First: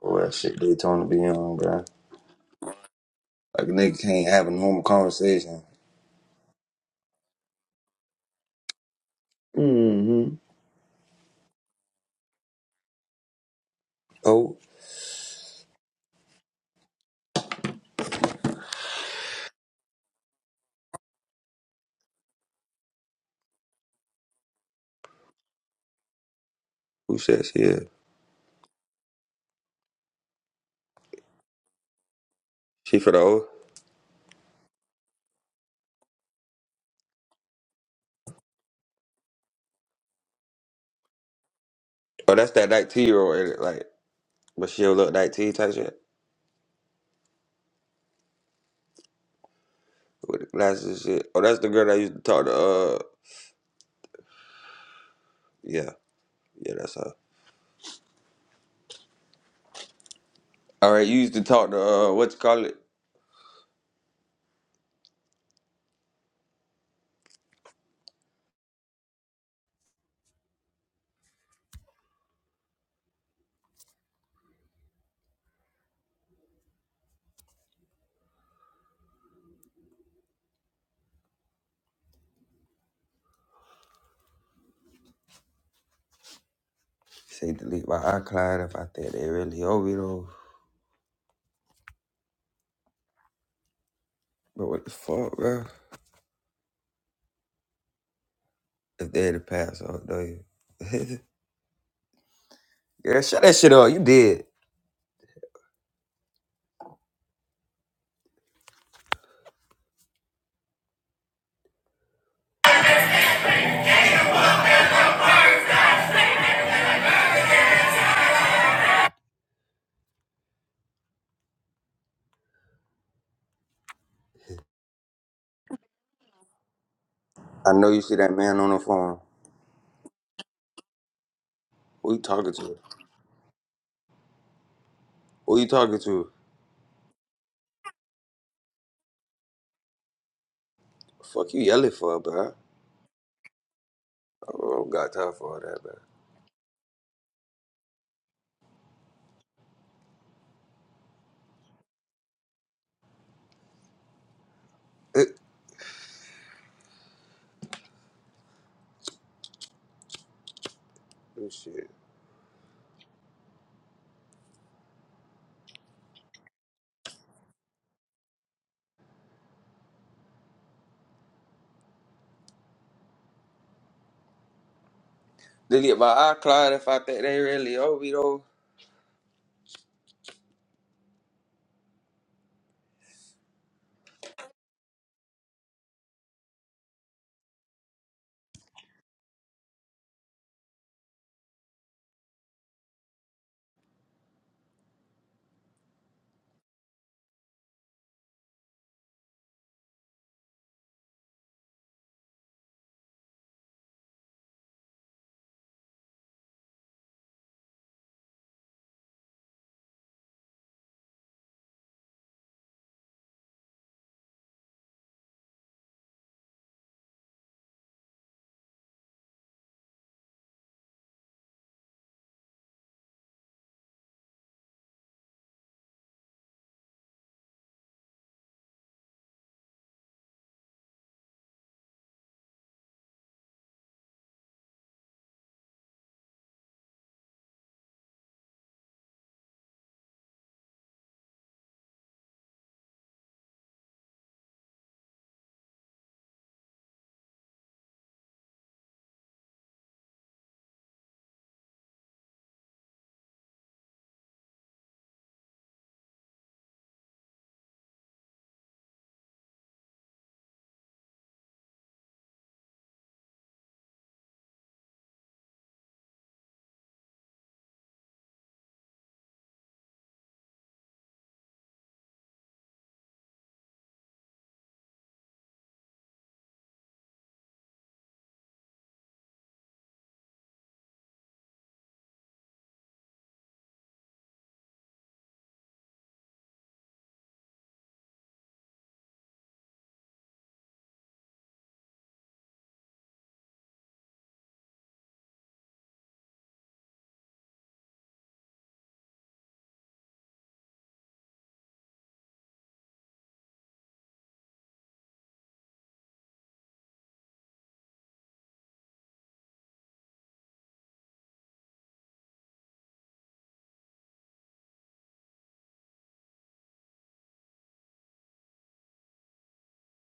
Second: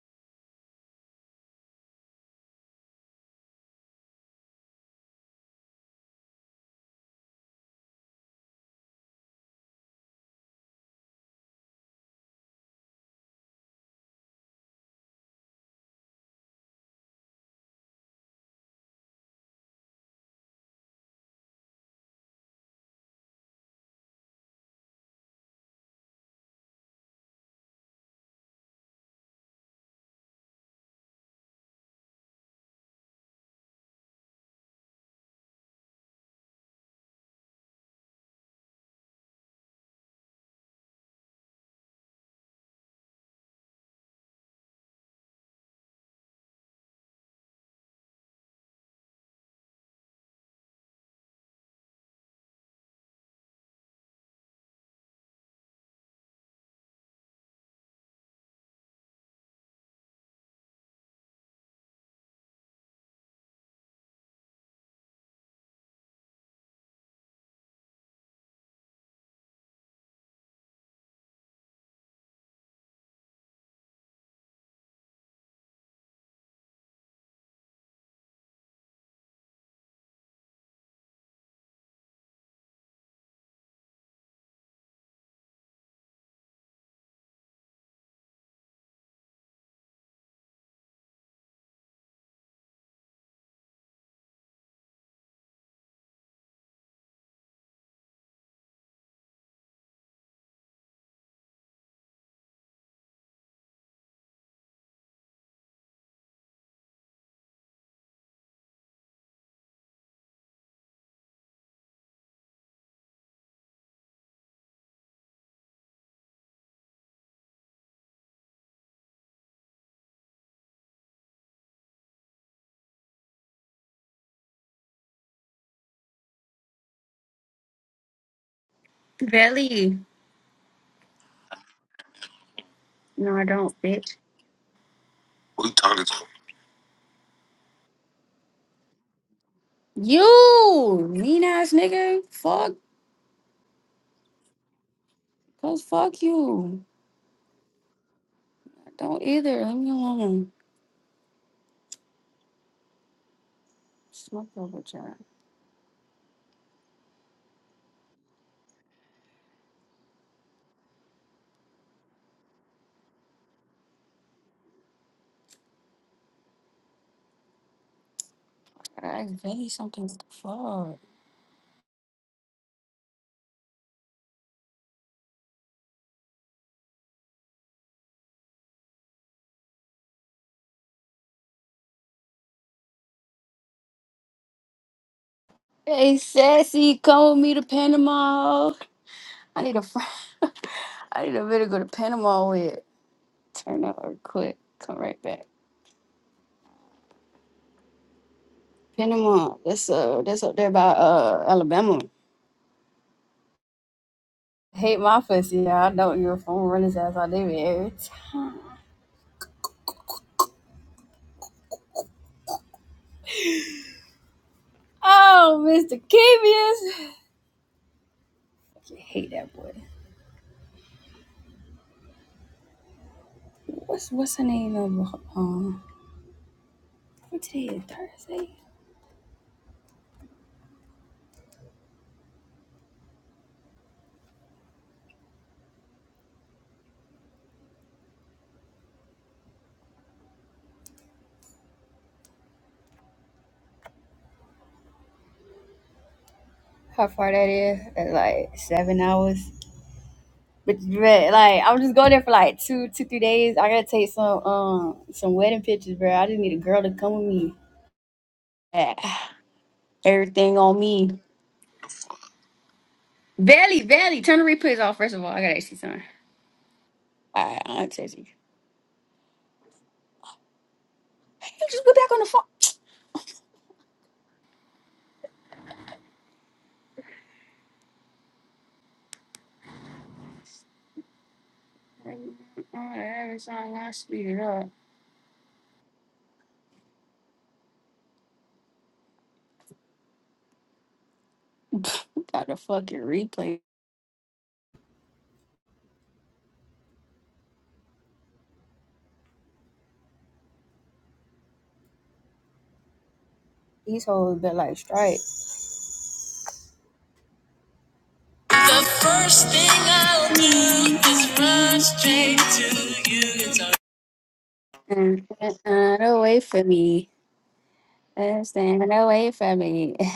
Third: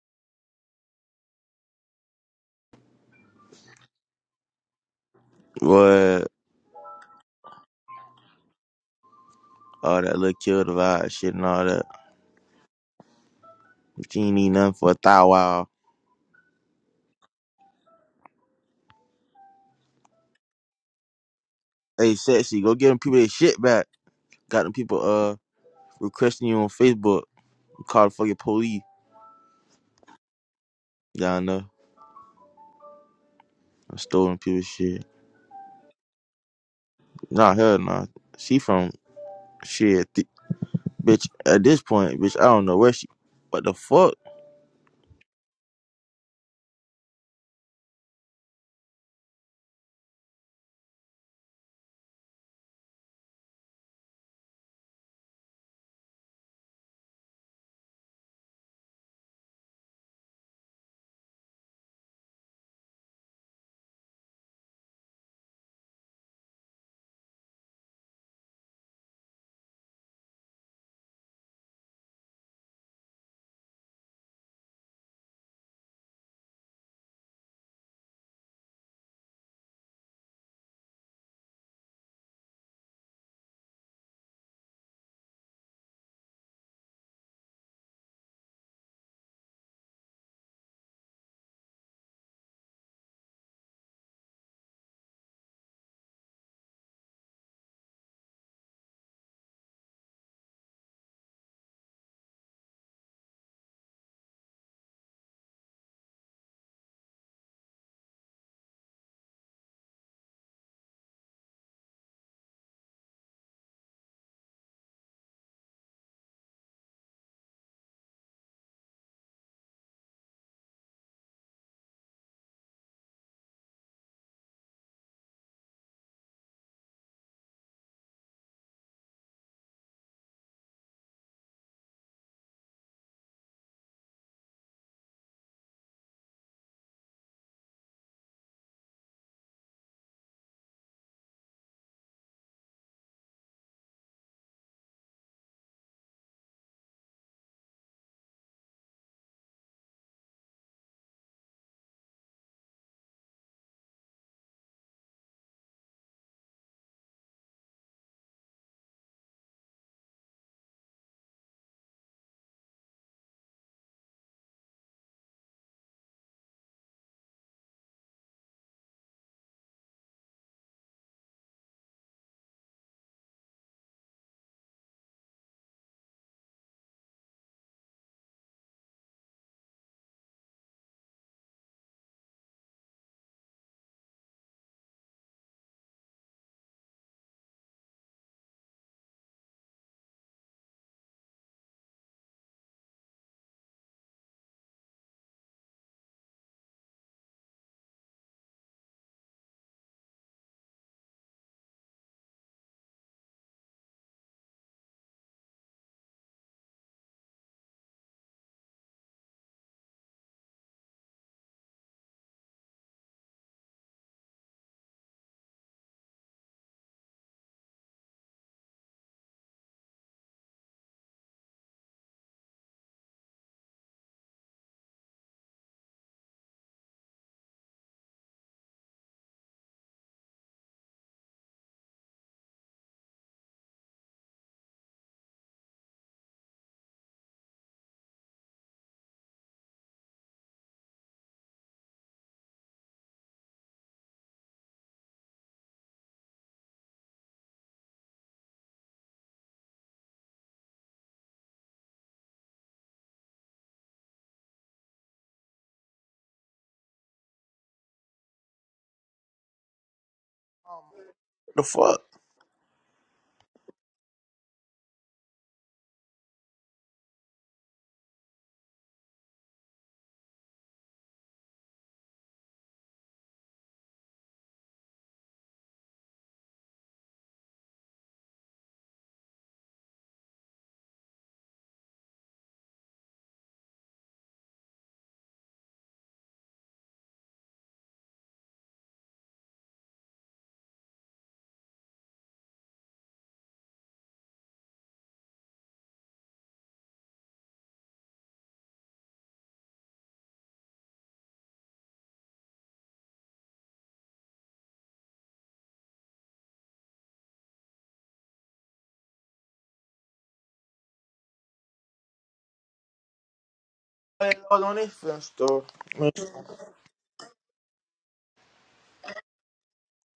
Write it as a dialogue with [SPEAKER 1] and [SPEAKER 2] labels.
[SPEAKER 1] Boy, that shit Daytona be on, bro. Like a nigga can't have a normal conversation.
[SPEAKER 2] What? All that little
[SPEAKER 1] Mm-hmm.
[SPEAKER 2] kill the vibe shit and all that. She ain't need
[SPEAKER 1] Oh,
[SPEAKER 2] nothing for a thou wow. Hey, sexy, go get them people their shit back. Got them people uh requesting you on
[SPEAKER 1] who
[SPEAKER 2] Facebook.
[SPEAKER 1] says she is?
[SPEAKER 2] Call the fucking police. Y'all know.
[SPEAKER 1] She for the O?
[SPEAKER 2] I stole them people's shit. Nah, hell nah. She from shit. Th- bitch, at this point,
[SPEAKER 1] Oh,
[SPEAKER 2] bitch, I
[SPEAKER 1] that's
[SPEAKER 2] don't
[SPEAKER 1] that
[SPEAKER 2] know where she.
[SPEAKER 1] 19 year old, ain't it?
[SPEAKER 2] What the
[SPEAKER 1] Like,
[SPEAKER 2] fuck?
[SPEAKER 1] but she'll look 19 type shit. With the glasses and shit. Oh, that's the girl that used to talk to, uh, yeah. Yeah, that's her. All right, you used to talk to, uh, what you call it? Say delete my iCloud if I think they really owe me though. But what the fuck, bro? If they had to pass, oh, do you? Girl, shut that shit up. You did. I know you see that man on the phone.
[SPEAKER 3] Belly.
[SPEAKER 1] Who you talking to?
[SPEAKER 3] No, I don't, bitch.
[SPEAKER 1] Who
[SPEAKER 3] Who
[SPEAKER 1] you
[SPEAKER 3] you
[SPEAKER 1] talking
[SPEAKER 3] talking to?
[SPEAKER 1] to?
[SPEAKER 3] You mean
[SPEAKER 1] Fuck you
[SPEAKER 3] ass
[SPEAKER 1] yelling for,
[SPEAKER 3] nigga.
[SPEAKER 1] bro.
[SPEAKER 3] Fuck.
[SPEAKER 1] I don't got time for all that,
[SPEAKER 3] Cause fuck you. I don't either. Leave me alone. Smoke over John.
[SPEAKER 1] man. Oh shit.
[SPEAKER 3] I really something to fuck.
[SPEAKER 1] They get my eye clouded if I think they really over me though.
[SPEAKER 3] Hey sassy, come with me to Panama. I need a friend. I need a bit to go to Panama with. Turn up or quick. Come right back. Panama. That's uh that's up there by uh Alabama. Hate my pussy, yeah. I know you're a phone running run his ass out there. Oh, Mr. Kevius. I hate that boy. What's what's her name? Um, um, what today is Thursday? How far that is? That's like seven hours. But, but like I'm just going there for like two, two, three days. I gotta take some um some wedding pictures, bro. I just need a girl to come with me. Ah, Everything on me.
[SPEAKER 2] What the fuck?
[SPEAKER 3] Valley, Valley, turn the replays off first of all. I gotta ask you something. Alright, I'll text you. Hey, You just go back on the phone. Alright, every time I speed it up. Got the fucking replay. These hoes been like strike. First thing I'll do is run straight
[SPEAKER 2] Hey, log on this film
[SPEAKER 3] And
[SPEAKER 2] store.
[SPEAKER 3] stand away from me. And stand away from me.